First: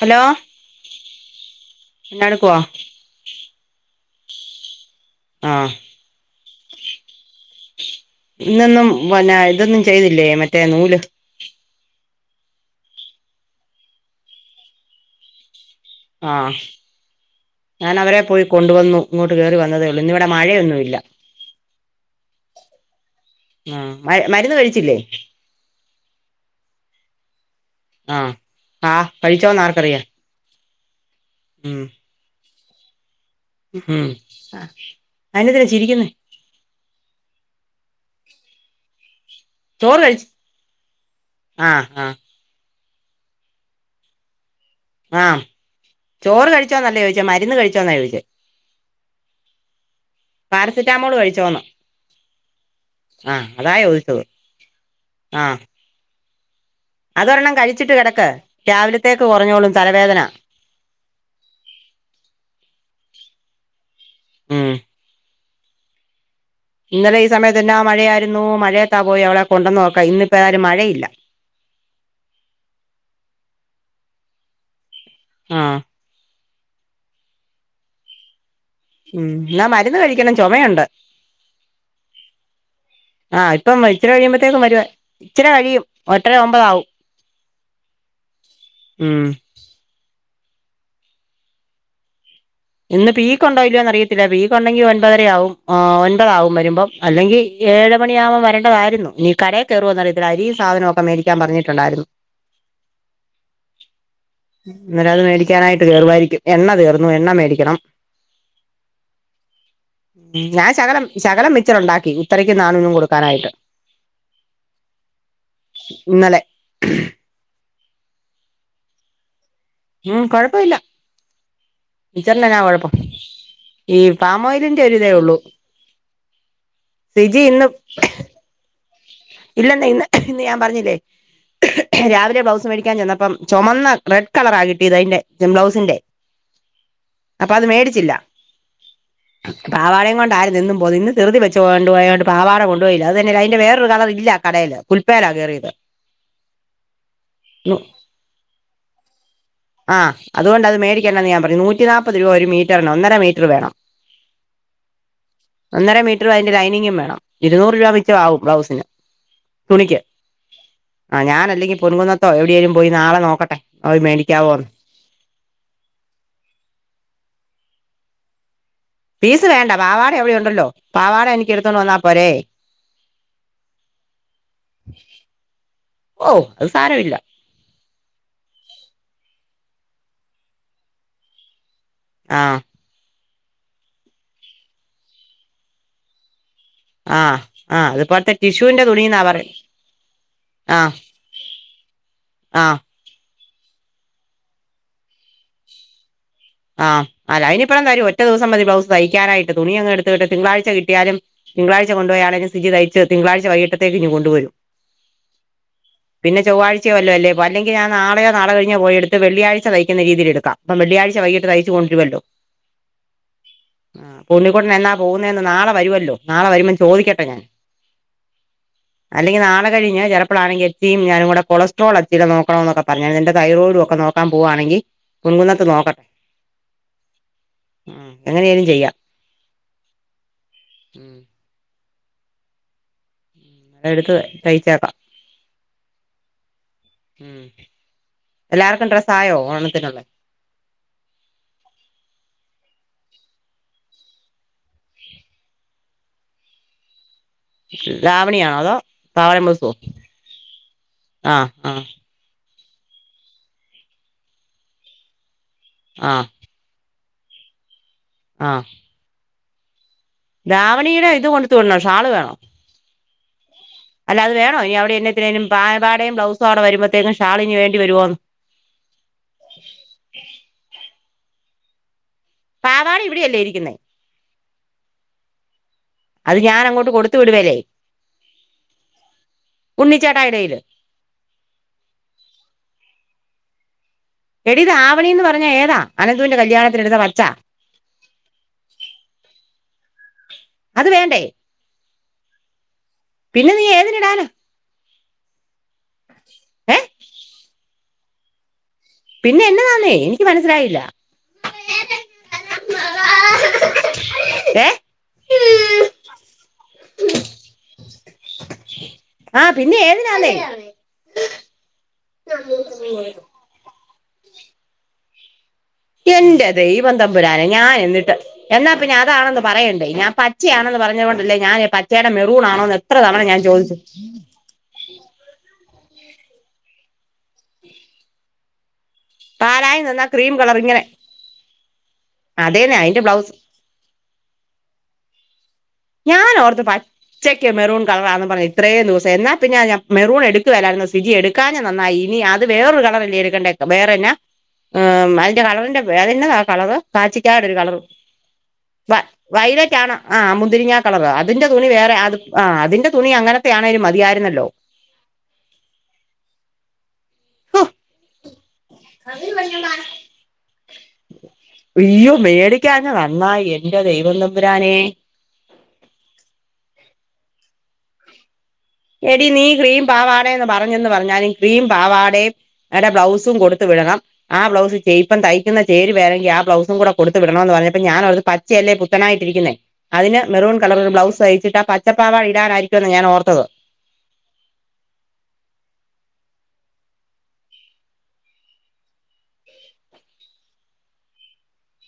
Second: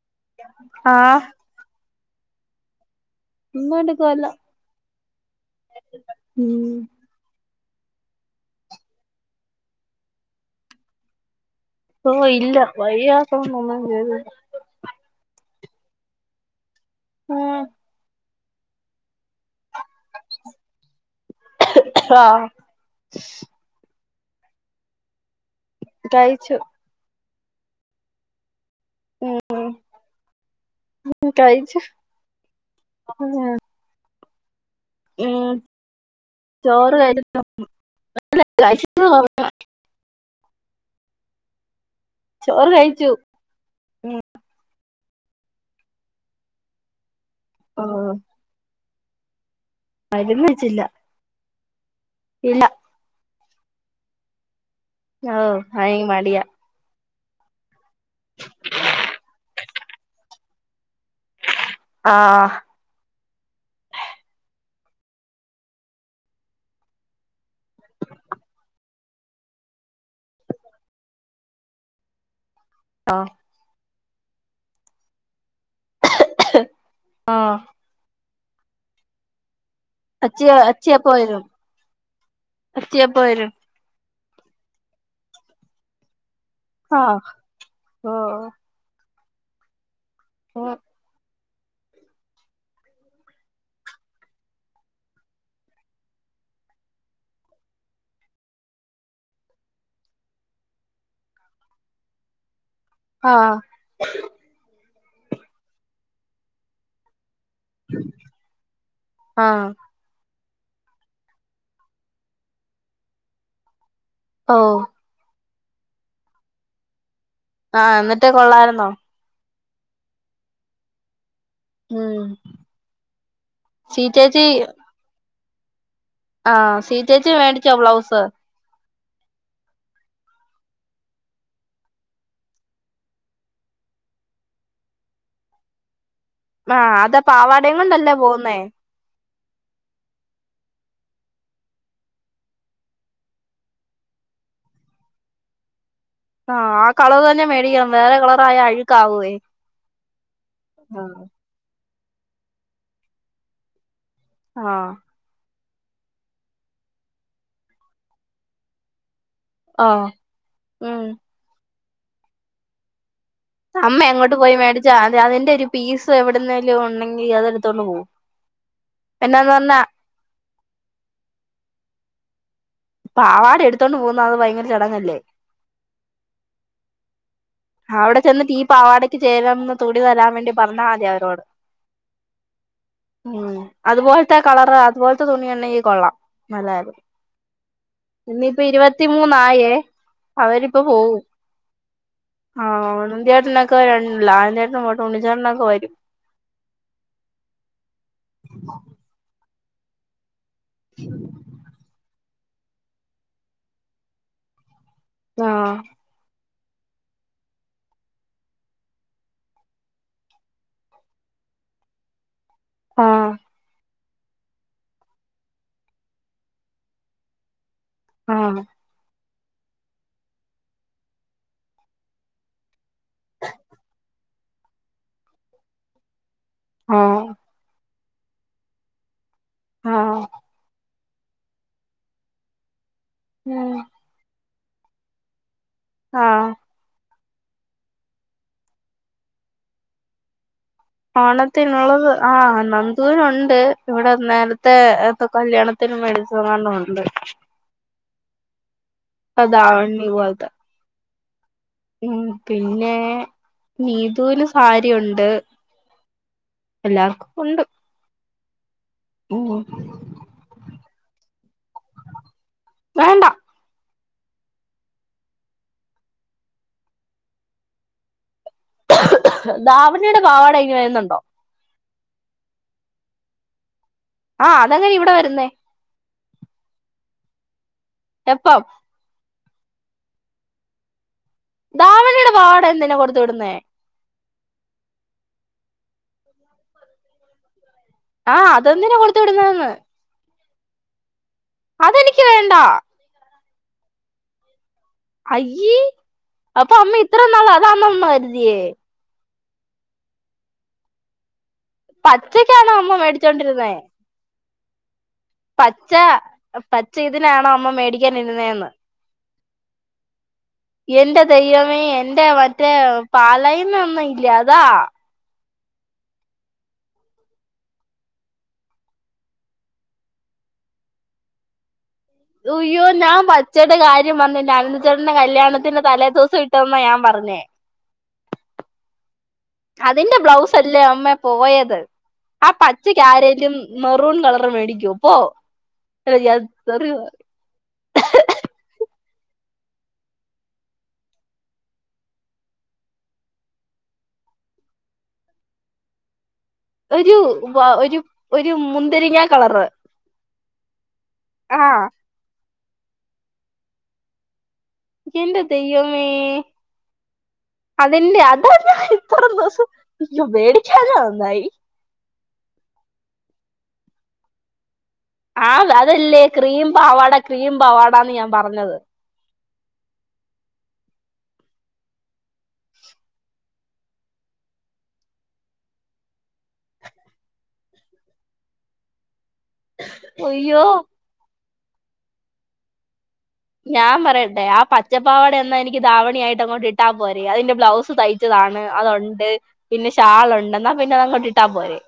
Hello ആ എന്നാടുക്കുവാ? [unintelligible] ല്ല ആഹ് ഉം ഇന്നൊന്നും പിന്ന ഇതൊന്നും ചെയ്തില്ലേ മറ്റേ നൂല് ഓഹ് ഇല്ല വയ്യാത്തകൊണ്ട് ഒന്നും ചെയ്തില്ല ആഹ് ഉം ഞാൻ അവരെ പോയി കൊണ്ടുവന്നു ഇങ്ങോട്ട് കേറിവന് ന്നതേഉള്ളു ഇന്നിവിടെ മഴയൊന്നും ഇല്ല ആഹ് ആഹ് മര് മരുന്ന് കഴിച്ചില്ലേ കഴിച്ചു ആഹ് ആഹ് ഉം കഴിച്ചോന്ന് ആർക്കറിയാം കഴിച്ചു ഉം ഉം ആഹ് ഉം ചോറ് കയ്യില് [unintelligible] [unintelligible] ചോറ് കഴിച്ച് ആഹ് ആഹ് ചോറ് കഴി ച്ചു ഉം ആഹ് ചോറ് കഴിച്ചോനല്ലേ ചോയ്ച് മരുന്ന് ഓ കഴിച്ചോന്നാ ചോയ്ച്ചേ മരുന്ന് വെച്ചില്ല പാരസെറ്റാമോള് കഴിച്ചോന്ന് ഇല്ല ആഹ് അതാ ചോയിച്ചത് ഓഹ് അയെനിക്ക് മടിയാ അതൊരെണ്ണം കഴി ച്ചിട്ട് കിടക്ക് രാവിലത്തേക്ക് കുറഞ്ഞോളും തലവേദന ആഹ് ആഏ ഇന്നലെ ഈ സമയത്ത്ന്നെ മഴയായിരുന്നു മഴയത്താ പോയി അവവിടെ കൊണ്ടന്ന് നോക്കാം ഇന്നിപ്പോ ആാലും മഴയില്ല ആഹ് ആഹ ആഹ ഉം എന്നാ മരുന്ന് കഴിക്കണം അച്ചി ചുമയുണ്ട് അച്ചി എപ്പോ വരും അച്ചി എപ്പോ ആ വരും ഇപ്പം ഇച്ചിരി കഴിയുമ്പോത്തേക്കും വരുവാ ഇച്ചി വഴിയും ഒ ആഹ ഓ മഏ [unintelligible] ഇന്ന് പീക്ക് ഉണ്ടോല്ലോന്ന് അറിയത്തില്ല പീക്ക് ഉണ്ടെങ്കിൽ ഒൻപതര ആവുംും ഒൻപതാാവും വരുമ്പം അല്ലെങ്കിൽ ഏഴ് മണിയ ആുമ്പോ വേണ്ടതായിരുന്നു നീ കരയ കയറുവന്ന് അറിയത്തില്ല അരി സാധനമൊക്കെ മേരിക്കാൻ പറഞ്ഞിട്ടുണ്ടായിരുന്നു ആഹ് ന്നേരത് മേടിക്കാനായ്ട്ട് കേറുവായിരിക്കും എണ്ണ തീർന്നു എണ്ണ മേടി ആഹ് ഉം ഞാൻ ശകലം ശകലം മിച്ചറ് ഉണ്ടാക്കി ഉത്തരക്ക് നാണൂനും കൊടുക്കാനായിട്ട് ഓഹ് ഇന്നലെ ആഹ് എന്നിട്ട് കൊള്ളായ്ര്ന്നോ? ഉം കൊഴപ്പാെ ഇല്ല ഉം മിച്ചറിനെന്നാ കൊഴപ്പം ഈ സീ ചേച്ചി പാമോയിലിന്റെ ഒരിതേ ഒള്ളൂ ആഹ് സീചേച്ചി മേടിച്ചോ ബ്ലൗസ് ഇല്ലന്നെ ഇന്ന് ഇന്ന് ഞാൻ പർഞ്ഞില്ലെ രാവിലെ ബ്ലൗസ് മേടിക്കാൻ ചെന്നപ്പം ചാെമന്ന റെഡ് കളറാ കിട്ടിയത് അയ്ന്റെ ജെം ബ്ലൗസ്ന്റെ ആ അതാ പാവാടയും കൊണ്ടല്ലേ പോവുന്നേ പാവാടേകൊണ്ടായിര്ന്നെന്നും പോയി ഇന്ന് തിറുതി വെച്ച് കൊണ്ട് പോയോണ്ട് പാവാട കൊണ്ട്പോയില്ല അതന്നെ അയിന്റെറെ വേറൊരു കവറ് ഇല്ലാ കടേയില് കുൽപ്പേലാ കേറിയത് ആഹ് ആ കളർ തന്നെ മേടിക്കണം വേറെ കളറ് ആയാ അഴുക്ക് ആവുവേ ആഹ് ആ പ്പത് രൂപ ഒരു മീറ്ററിന് ഒന്നര മീറ്റർ വേണം ആഹ് ഒന്നര മീറ്ററും അയിന്റെ ലൈനിങ്ങും വേണം ഇരുന്നൂറ് രൂപ മിച്ചമാവും ബ്ലൗസിന് തുണിക്ക് ആഹ് ഉം ആ ഞാനല്ലങ്കി പൊൻകുന്നത്തോ എവിടേലും പോയി നാളെ നോ അമ്മ എങ്ങോട്ട് പോയി മേടിച്ച അത് അതിന്റെ ഒരു പീസ് എവിടുന്നേലും ഉണ്ടെങ്കി അതെടു തോണ്ട് പോവും പീസ് എന്നാന്ന് വേണ്ട പറഞ്ഞാ പാവാട എവിടെയൊ ഉണ്ടല്ലോ പാവാട എനിക്ക് എടുത്തോണ്ട് വന്നാ അപ്പ പരേയ് പാവാടെ എടുത്തോണ്ട് പോവുന്ന അത് ഭയങ്കര ചടങ്ങല്ലേ ഓ അത് സാരമില്ല അവിടെ ചെന്നിട്ട് ഈ പാവാടയ്ക്ക് ചേരുന്നതുണി തരാൻ വേണ്ടി പറഞ്ഞാതി അവരോട് ആഹ് ഉം അതുപോൽത്തെ ആ കളററോ അതുപോൽത്തെ തുണിയൊ ഉണ്ടെങ്കി കൊള്ളാം. നല്ലകാര്യം ആ ആ അതിപ്പോഴത്തെ ഇന്നിപ്പോ ടിഷ്യുവിന്റെ ഇരുപത്തി തുണിന്നാ പറയുന്നെ മൂന്നായേ ആ അവരിപ്പോ പോവും ആ ആഹ് [unintelligible] ഇക്കയുണ്ടാലോ ലാലൻ ചേട്ടനും ഇങ്ങോട്ട് ഉണ്ണി ചേട്ടൻ ഒക്കെ വരും. ആഹ് അയിനിപ്പുറം തരും ഒറ്റദിവസം മതി ബ്ലൗസ് തയ്ക്കാനായിട്ട്. തുണി അങ്ങ് എടുത്തിട്ട്. തിങ്കളാഴ്ച കിട്ടിയാലും തിങ്കളാഴ്ച കൊണ്ടു പോയാണേലും. വൃത്തിക്ക് തയ്ച്ച് തിങ്കളാഴ്ച വൈകിട്ടത്തേക്ക് ഇങ്ങ് കൊണ്ടുവരും. ആഹ് പിന്നെ ചൊവ്വാഴ്ചയോ വെല്ല്യ അല്ലല്ലേ അല്ലെങ്കിൽ ഞാൻ നാളെയോ നാളെ കഴിഞ്ഞോ പോയെടുത്തു വെള്ളിയാഴ്ച തയ്ക്കുന്ന രീതിയിലെടുക്കാം, അപ്പം വെള്ളിയാഴ്ച വൈകിട്ട്. തയ്ച്ച് കൊണ്ടരുവല്ലോ. ആ ഉണ്ണിക്കുട്ടൻ എന്നാ പോകുന്നേന്ന് നാളെ വരുമല്ലോ. നാളെ വരുമ്പം ചോദിക്കട്ടെ ഞാൻ. ആ അല്ലെങ്കി നാളെ കഴിഞ്ഞു ചെലപ്പളാണെങ്കിൽ [unintelligible] ഞാനും കൂടെ കൊളസ്ട്രോള് [unintelligible] നോക്കണോന്നൊക്കെ പറഞ്ഞാരുന്നു. എന്റെ തൈറോയിഡും ഒക്കെ നോക്കാൻ പോവുവാണെങ്കി പൊൻകുന്നത്ത് നോക്കട്ടെ. ആ മ് എങ്ങനെലും ചെയ്യാം ആ മ് ഉം [unintelligible] തയ്ച്ചേക്കാം. ആ ഉം, എല്ലാർക്കും ഡ്രസായോ? ഓണത്തിനുള്ളത്. ഓണത്തിനുള്ളത്, ആ നന്ദൂന് ഉണ്ട്. ഇവിടെ നേരത്തെ ഒക്കെ കല്യാണത്തിന് മേടിച്ചത് എങ്ങാണ്ടൊണ്ട്. ദാവണി ആണോ? അതോ? ദാവണി പോലത്തെ. ആ മ് പിന്നെ, നീതൂന് സാരിയൊണ്ട്. ആ എല്ലാവർക്കും ഉണ്ട്. ആ [unintelligible] ദാവണിയുടെ ഇത് കൊടുത്തു വിടണോ? ഷാള് വേണോ? വേണ്ട അല്ല അത് വേണോ? ഇനി അവിടെ എന്നത്തിനേലും പാവാടയും ബ്ലൗസും അവ്ടെ വരുമ്പഴ്ത്തേനും ഷാളിനി വേണ്ടിവരുമോന്ന് ദാവണിയുടെ പാവാട ഇനി വരുന്നുണ്ടോ? പാവാട ഇവിടെയല്ലേ ഇരിക്കുന്നേ ആ അതെങ്ങനെ ഇവിടെ വരുന്നേ? അത് ഞാൻ [unintelligible] എപ്പം? ഉണ്ണിച്ചേട്ടായിടയില് ധാവണിയുടെ പാവാടഎന്തിനാ കൊടുത്ത് വിടുന്നേ എടീ ദാവണിന്ന് പറഞ്ഞ ഏതാ അനന്തുവിന്റെ കല്യാണത്തിന് എടുത്ത പച്ച ആഹ് അതെന്തിനാ കൊടുത്ത് വിടുന്നെന്നു അത് വേണ്ടേ അതെനിക്ക് വേണ്ട പിന്നെ നീ ഏതിന്ടാന അയ്യേ അപ്പൊ ഏ അമ്മ ഇത്ര നാൾ അത കരുതിയേ പിന്നെ എന്ന താന്നേ എനിക്ക് മനസ്സിലായില്ല പച്ചക്കാണോ അമ്മ മേടിച്ചോണ്ടിരുന്നേ ഏ പച്ച പച്ച ഇതിനാണോ അമ്മ മേടിക്കാനിരുനെന്ന് ആ പിന്നെ ഏതിനാന്നേ എന്റെ ദൈവമേ എന്റെ മറ്റേ പാലയിന്ന് യഥാ എന്റെ ദൈവംതംമ്പുരാനെ ഞാൻ എന്നിട്ട് എന്നാ പിന്നെ അതാണെന്ന് പറയണ്ടേ ഞാൻ പച്ചയാണെന്ന് പറഞ്ഞൊണ്ടല്ലേ ഞാന പച്ച അയ്യോ ഞാൻ പച്ചേയുടെ കാര്യം വന്ന അനന്തച്ചേട്ടന്റെ കല്യാണത്തിന്റെ തലേ ദിവസം ഇട്ടന്നാ ഞാൻ പറഞ്ഞേ പാലായി നിന്നാ അതിന്റെ ക്രീം കളർ ബ്ലൗസല്ലേ ഇങ്ങനെ അമ്മേ പോയത് ആ അതേന്നെ പച്ചക്ക് അതിന്റെ ബ്ലൗസ് കാരലും മെറൂൺ കളർ മേടിക്കൂമോ പോ ഞാൻ ഓർത്ത് പച്ചക്ക് മെറൂൺ കളറാന്ന് പറഞ്ഞത് ഇത്രേയും ദിവസം എന്നാ പിന്നെ മെറൂൺ എടുക്കുവല്ലായിരുന്നു സിജി എടുക്കാഞ്ഞ നന്നായി ഇനി അത് വേറൊരു കളറല്ലേ എടുക്കണ്ടേ വേറെന്ന അതിന്റെ കളറിന്റെ അതെന്നതാ കളറ് കാച്ചിക്കാട് ഒരു കളർ ഒരു മുന്തിരിങ്ങ കളറ് വയലറ്റ് ആന്ന മുന്തിരിങ്ങ കളറ അതിന്റെ തുണി ആഹ് വേറെ ആ അതിന്റെ തുണി അങ്ങനത്തെ ആണെലും മതിയായിരുന്നല്ലോ എന്റെ ദൈവമേ ഹോ അതിന്റെ അത ഇത്രയും ദിവസം മേടിക്കാഞ നന്നായി അയ്യോ മേടിക്കാഞ്ഞ നന്നായി എന്റെ ദൈവം തമ്പുരാനെ ആഹ് അതല്ലേ ക്രീം പാവാടാ ക്രീം പാവാടാന്ന് ഞാൻ പറ എടി നീ ക്രീം പാവാട എന്ന് പറഞ്ഞന്ന് പറഞ്ഞാലും ക്രീം പാവാടയുടെ ബ്ലൗസും കൊടുത്തു വിടണം ആ ബ്ലൗസ് തയ്ക്കുന്ന ചേരുവാണെങ്കിൽ ആ ബ്ലൗസും കൂടെ കൊടുത്ത വിടണന്ന് പറഞ്ഞപ്പ ഞാനോർത്തു പച്ചയല്ലേ പുത്തനായിട്ട് ഇരിക്കുന്നെ അതിന് മെറൂൺ അയ്യോ കളറ് ബ്ലൗസ് തയ്ച്ചിട്ട പച്ചപ്പാവാട ഇടാനായിരിക്കുംന്ന ഞാൻ ഓർത്തത് ഞാൻ പറയട്ടെ ആ പച്ചപ്പാവട എന്നാ എനിക്ക് ദാവണി ആയിട്ട് അങ്ങോട്ട് ഇട്ടാ പോരെ അതിന്റെ ബ്ലൗസ് തയ്ച്ചതാണ് അതൊണ്ട് പിന്നെ ഷാളുണ്ട്ണ്ടെന്നാ പിന്നെ അത്ങ്ങോട്ട് ഇട്ടാൽ പോരേ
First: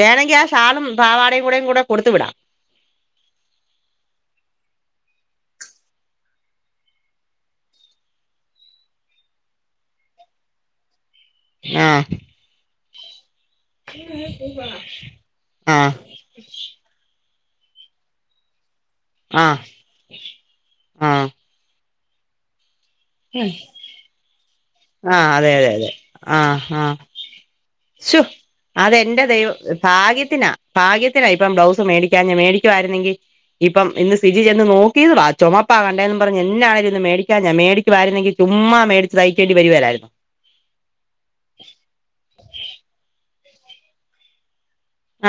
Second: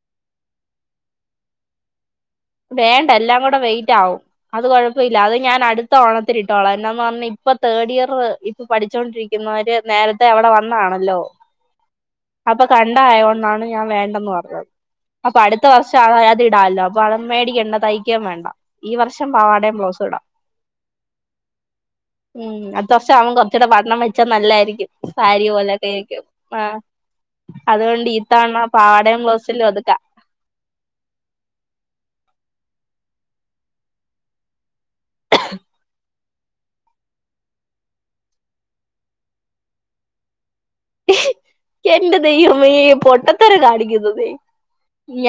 വേണമെങ്കിൽ ആ ഷാളും പാവാടയും കൂടെയും കൂടെ കൊടുത്തു വിടാം വേണ്ട എല്ലാം കൂടെ വെയിറ്റ് ആകും അത് കൊഴപ്പമില്ല അത് ഞാൻ അടുത്ത ഓണത്തിന് ഇട്ടോളാം എന്നന്താന്ന് പറഞ്ഞ ഇപ്പൊ തേർഡ് ഇയർ ഇപ്പ പഠിച്ചോണ്ടിരിക്കുന്നവര് നേരത്തെ അവിടെ വന്നാണല്ലോ ആഹ് അപ്പൊ കണ്ടായോണ്ടാണ് ഞാൻ വേണ്ടെന്ന് പറഞ്ഞത് അപ്പൊ അടുത്ത ആഹ് വർഷം അ അത്ടാല്ലോ അപ്പൊ മേടിക്കണ്ട തയ്ക്കാൻ വേണ്ട ഈ വർഷം ആഹ് പാവാടയും ബ്ലൗസ് ഇടാം ആഹ് ഉം അ ദശ ആവുമ കുച്ചൂടെ വണ്ണം വെച്ചാൽ നല്ലായിരിക്കും ആഹ സാരി അതെ അതെ പോലെയൊക്കെ അതെ ആയിരിക്കും ആഹ ആഹ് ആ അതുകൊണ്ട് ശു ഇത്തവണ പാവാടയും അതെന്റെ ദൈവ ബ്ലൗസിലും ഒതുക്കാം ഭാഗ്യത്തിനാ ഭാഗ്യത്തിനാ ഇപ്പം ബ്ലൗസ് മേടിക്ക മേടിക്കുമായിരുന്നങ്കിൽ ഇപ്പം ഇന്ന് സിജ ചെന്ന് നോ തീ വ ചുമപ്പ കണ്ടേന്ന് പറഞ്ഞു എന്നാെയാലും ഇന്ന് മേടിക്കാം ഞാ മേടിക്കുമായിരുന്നെിൽ ചുമ്മാ മേടിചായയി ചേണ്ടി വരിവലായിരുന്നു എന്റെ ദൈവമേ പോട്ട ഇത്ത കടിയ്ക്കുന്നുമ്മി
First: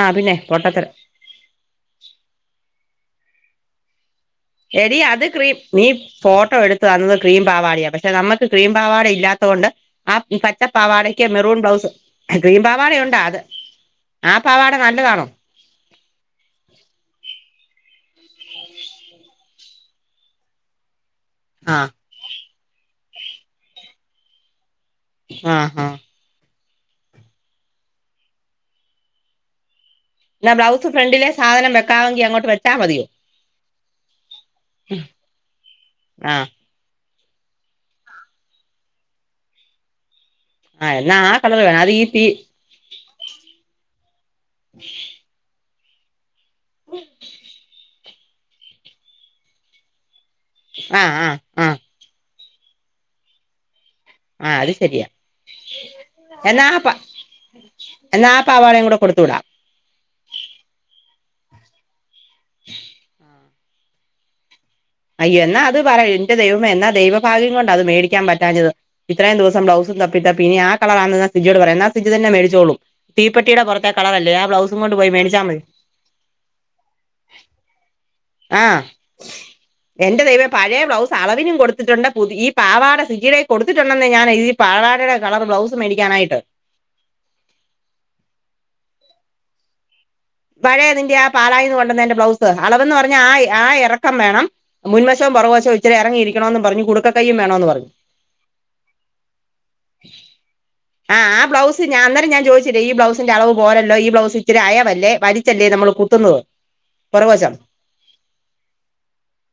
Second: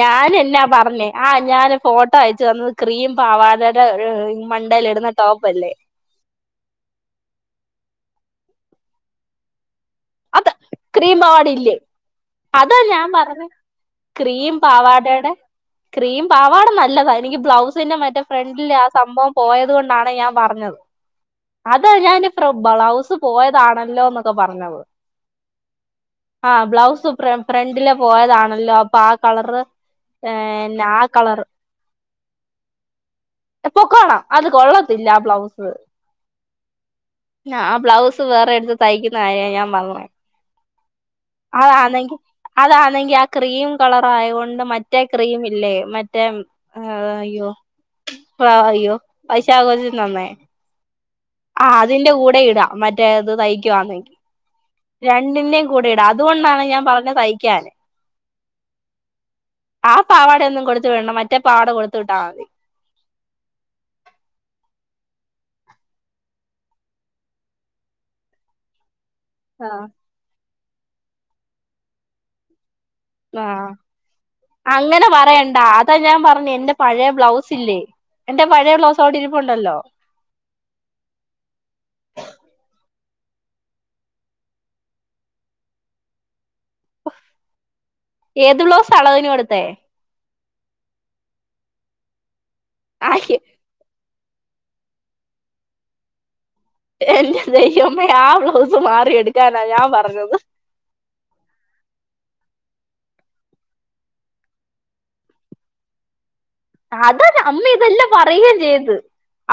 ആഹ് പിന്നെ പൊട്ടത്തരം പറഞ്ഞെ ആ ഞാന് ഫോട്ടോ അയച് [inaudible] ക്രീം പാവാടെടെ ഒരു എടീ അത് ക്രീം നീ ഫോട്ടോ എടുത്തു തന്നത് ക്രീം പാവാടയാ. പക്ഷെ നമ്മ ക്രീം പാവാട ഇല്ലാത്തോണ്ട് ആ പച്ച ക്രീം പാവാടയ്ക്ക് പാവാട മെറൂൺ ഇല്ലേ ബ്ലൗസ് ക്രീം അതാ ഞാൻ പാവാടയുണ്ടാ അത് പറഞ്ഞത് ആ ക്രീം പാവാട നല്ലതാണോ പാവാടെടെ ക്രീം പാവാട നല്ലതാ എനിക്ക് ബ്ലൗസ് പിന്നെ മറ്റെ ഫ്രണ്ടിലെ ആ സംഭവം പോയത് കൊണ്ടാണ് ഞാൻ പറഞ്ഞത് ആഹ് അതാ ഞാന് ബളവ്സ് പോയതാണല്ലോന്നൊക്കെ പറഞ്ഞത് ആ ആ ആ ബ്ലൗസ് ഫ്ര ഫ്രണ്ടിലെ പോയതാണല്ലോ അപ്പൊ ആ കളറ് എന്നാ ന്ന ബ്ലൗസ് ആ ഫ്രണ്ടിലെ കളർ സാധനം വെക്കാമെങ്കി അങ്ങോട്ട് വെച്ചാ മതിയോ പൊക്കോണം അത് കൊള്ളത്തില്ല ആ ബ്ലൗസ് ആഹ് അ അ ബ്ലൗസ് വേറെ എടുത്ത് തയ്ക്കുന്ന കാര്യവാ ഞാൻ പറഞ്ഞെ ആഹ് എന്നാ ആ കളർ വേണം അത് ഈ അതാനെങ്കി പി അതാനെങ്കി ആ ക്രീം കളറായോണ്ട് മറ്റേ ക്രീമില്ലേ [unintelligible] ഹാ അയ്യോ പാ അയ്യോ പൈസ ആകൊച്ചും തന്നെ ആഹ് ആഹ് ആ ആഹ് അതിന്റെ കൂടെ ല്ല മറ്റേത് തയ്ക്കുവാന്നെ ആ അത് ശരിയാ രണ്ടിന്റെയും കൂടെ ഇടാം അതുകൊണ്ടാണ് ഞാൻ എന്നാപ്പ പറഞ്ഞത് തയ്ക്കാന് എന്നാ ആ പാവാടയും കൂടെ കൊടുത്തു വിടാം പാവാടാ ഒന്നും കൊടുത്തു വിടണ്ട മറ്റേ പാവാടാ കൊടുത്തു വിട്ടാ ശ് അയ്യൊ എന്നാ അത് പറയ് എന്റെ ദൈവമേ എന്നാ ദൈവഭാഗ്യം കൊണ്ടാ അത് മേടിക്കാൻ പറ്റാഞ്ഞത് ഇത്രേം ദിവസം ബ്ലൗസും തപ്പി പിന്ന ആ കളർ ആണെന്ന് സിജിയോട് പറ എന്നാ സിജി തന്നെ മേടിച്ചോളും ആ തീപ്പെട്ടിയുടെ പുറത്തെ കളറല്ലേ ആ ബ്ലൗസും കൊണ്ട് അങ്ങനെ പോയി മേടിച്ചാൽ പറയണ്ട മതി അതാ ഞാൻ പറഞ്ഞെ എന്റെ പഴയ ബ്ലൗസ് ഇല്ലേ എന്റെ ആ പഴയ ബ്ലൗസ് അവിടെ ഇരിപ്പുണ്ടല്ലോ എന്റെ ദൈവേ പഴയ ബ്ലൗസ് അളവിനും കൊടുത്തിട്ടുണ്ട് പുതി ഈ പാവാട ഈയിടെ കൊടുത്തിട്ടുണ്ടെന്ന് ഞാന് ഈ പാവാടെടെ കളർ ബ്ലൗസ് മേടിക്കാനായിട്ട് ഏത് ബ്ലൗസാ അളവിന് കൊടുത്തേ പഴയതിന്റെ ആ പാലായിന്ന് കൊണ്ടന്ന എന്റെ ബ്ലൗ അളവന്ന് പറഞ്ഞാ ആ ആഹ് ആ എറക്കം വേണം മുൻ വഷോം പൊറവഷോം ഇച്ചരി ഇറങ്ങി എന്റെ ദൈവമേ ആ ബ്ലൗസ് മാറി എടുക്കാനാ ഞാൻ പറഞ്ഞത് ഞാ അന്നരം ഞാൻ ചോദിച്ചില്ലേ ഈ ബ്ലൗസ്സിന്റ അളവ് പോരല്ലോ ഈ ബ്ലൗസ് ഇത്തിരി അയവല്ലേ വലിച്ചല്ലേ നമ്മള് കുത്തുന്നത് അത പുറകുവശം അമ്മ ഇതെല്ലാം പറയുകയും ചെയ്ത്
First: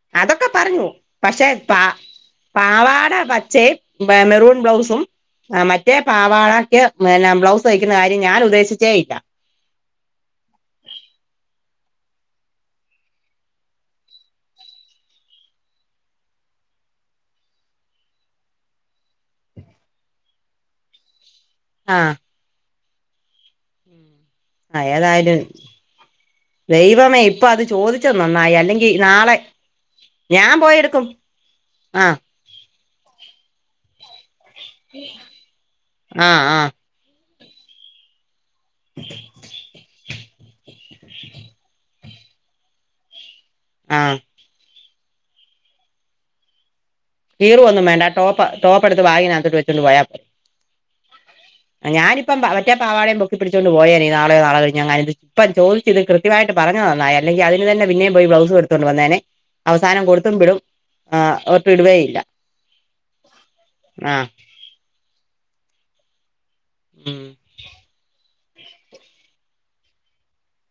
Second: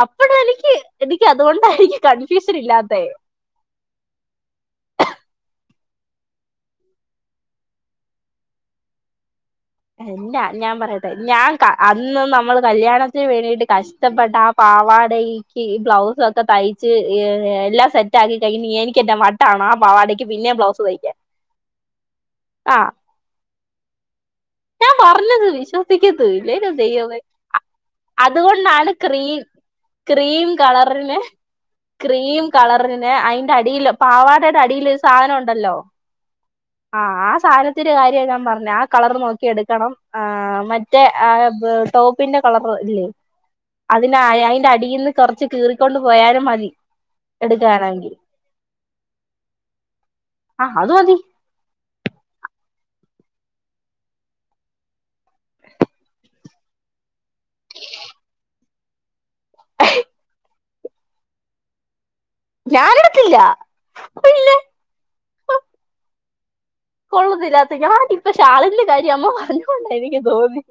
അപ്പഴ അതൊക്കെ എനിക്ക് പറഞ്ഞു എനിക്ക് പക്ഷെ അതുകൊണ്ടാണ് പാ എനിക്ക് കൺഫ്യൂഷൻ ഇല്ലാത്ത പാവാട പച്ചയും മെ- മെറൂൺ ബ്ലൗസും ആ, മറ്റേ പാവാളക്ക് പിന്ന ബ്ലൗസ് കയ്ക്കുന്ന കാര്യം ഞാൻ ഉദ്ദേശിച്ചേറ്റ എന്താ ഞാൻ പറയട്ടെ ഞാൻ അന്ന് നമ്മൾ കല്യാണത്തിന് വേണ്ടിട്ട് കഷ്ടപ്പെട്ട ആ പാവാടക്ക് ബ്ലൗസ ഒക്കെ തയ്ച്ച്ർ എല്ലാം സെറ്റ ആക്കി കഴിഞ്ഞഞ് എനക്ക് എ്റെ വട്ടാണോ ആ പാവാടക്ക് പിന്നെ ബ്ലൗസ് തയ്ക്കൻ ആഹ ആഹ ആ ഞാൻ ഏതായാലും പറഞ്ഞത് വിശ്വസിക്കത് ഇല്ല ചെയ്യവ ദൈവമേ ഇപ്പൊ അത് ചോദിച്ചത് നന്നായി അല്ലെങ്കി അതുകൊണ്ടാണ് നാളെ ക്രീം ക്രീം ഞാൻ പോയെടുക്കും കളറിന് ആ ക്രീം കളറിന് അതിന്റെ അടിൽ പാവാടയുടെ അടിൽരു സാധനം ഉണ്ടല്ലോ ആ സഥാനത്തിൊരു കാര്യ ഞൻ പറഞ്ഞു കളർ നോക്കി എടുക്കണം ആ മറ്റേ ആ ടോപ്പിന്റെ കളർ ഇല്ലേ ആ അതിന അയിന്റെ അടി ഇന്ന് കുറച്ച് കീറിക്കൊണ്ട് പോയാലും മതി കീറ ഒന്നും വേണ്ട എടുക്കാനാണെങ്കിൽ ടോപ്പ് ടോപ്പ് എടുത്ത് വാങ്ങിനകത്തട്ട് വെച്ചിണ്ട് പോയാ പോ ആ അത് മതി ഞാനിപ്പം മറ്റേപ്പാവാേയും ബുക്കി പിടിച്ചുക കൊണ്ട് പോയേ നാളെയ നാളെ ഞാന ഇത് ഇപ്പം ചോദിച്ചിത് കൃത്യമായിട്ട് പറഞ്ഞു തന്നായി അല്ലെങ്കി അതിന് തന്നെ പിന്നേും പോയി ബ്ലൗസ് എടുത്തൊണ്ട് വന്നേെ അവസം കൊടുും വിടും ഒട്ട ഇവയി [unintelligible] ഞൻ എടുത്തില്ലല്ല ഉം കൊള്ളദില്ല അത്ഞപ്പ ചാളന്റെ കാര്യ അമ്മ പറഞ്ഞോൊണ്ട എനിക്ക് തോന്നി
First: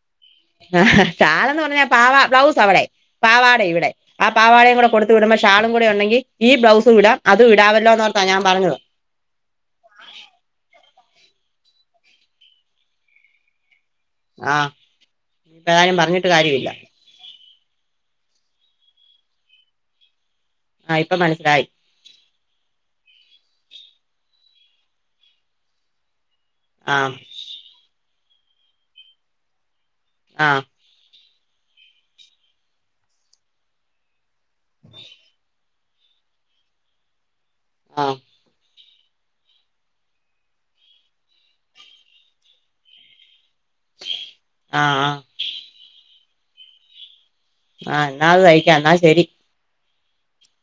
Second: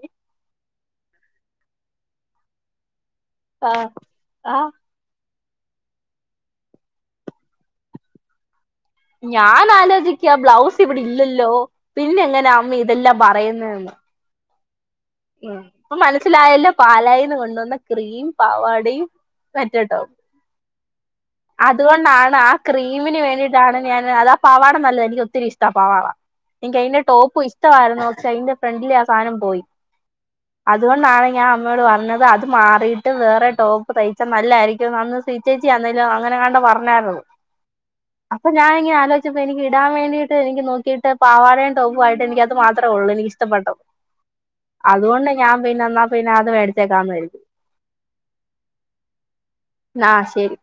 ആഹ ചാലന്ന് പറഞ്ഞ പാവ ബ്ലൗസ് അവിടെ പാവാടയും ആ ഇവിടെ ആ പാവാടയും കൂടെ കൊടുത്ത വിടുമ്പോേ ാളും കൂടി ഉണ്ടെങ്ക ഈ ബ്ലൗസ് വിടാം അത്ും വിടാവല്ലോന്ന്ോർത്താ ഞാൻ പറഞ്ഞത് ഞാൻ ആലോചിക്കുക ബ്ലൗസ് ഇവിടെ ഇല്ലല്ലോ പിന്നെ എങ്ങനെ അമ്മ ഇതെല്ലാം പറയുന്നതന്ന് ആഹ ഉ ഇപ്പൊ മനസ്സിലായല്ലോ പാലായിന്ന് കൊണ്ടുവ ക്രീം പാവാടയും പറ്റട്ടോ ആഹ് ഇപ്പൊ മനസ്സിലായി അതുകൊണ്ടാണ് ആ ക്രീമിന് വേണ്ടിയിട്ടാണ് ഞാൻ അത പാവാട നല്ലതാ എനിക്ക് ഒത്തിരിഷ്ടമാ പാവാട എനിക്ക്അയിന്റെ ആഹ് ടോപ്പും ഇഷ്ടമായിരുന്നു പക്ഷേ അയിന്റെ ഫ്രണ്ടില ആ സാധനം പോയി ആഹ് അത് വന്ന നളെ ഞാൻ അമ്മയോട് പറഞ്ഞത് അത് മാറിയിട്ട് വേറെ ടോപ്പ് തയ്ച്ചാ നല്ലായിരിക്കും അന്ന് സീചേച്ചി ആന്നലും അങ്ങനെയാണ്ട് പറഞ്ഞാരുന്നു ആഹ് അപ്പൊ ഞാൻ ഇങ്ങനെ [unintelligible] വെച്ചപ്പോ എനിക്ക് ഇടാൻ വേണ്ടീട്ട് എനിക്ക് നോക്കിയിട്ട് പാവാടയുംടോപ്പു ആയിട്ട് എനിക്കത് മാത്രേ ഒള്ളൂ എനി‌ക്കിഷ്ടപ്പെട്ടത് ആഹ് ആഹ് അതുകൊണ്ട് ഞാൻ പിന്നെന്ന പിന്നതു മേടിച്ചേക്കാന്ന് കരുതി ആഹ് ഇന്നാ അത് കയിക്കാം എന്നാ ശരി ന്നാ ശെരി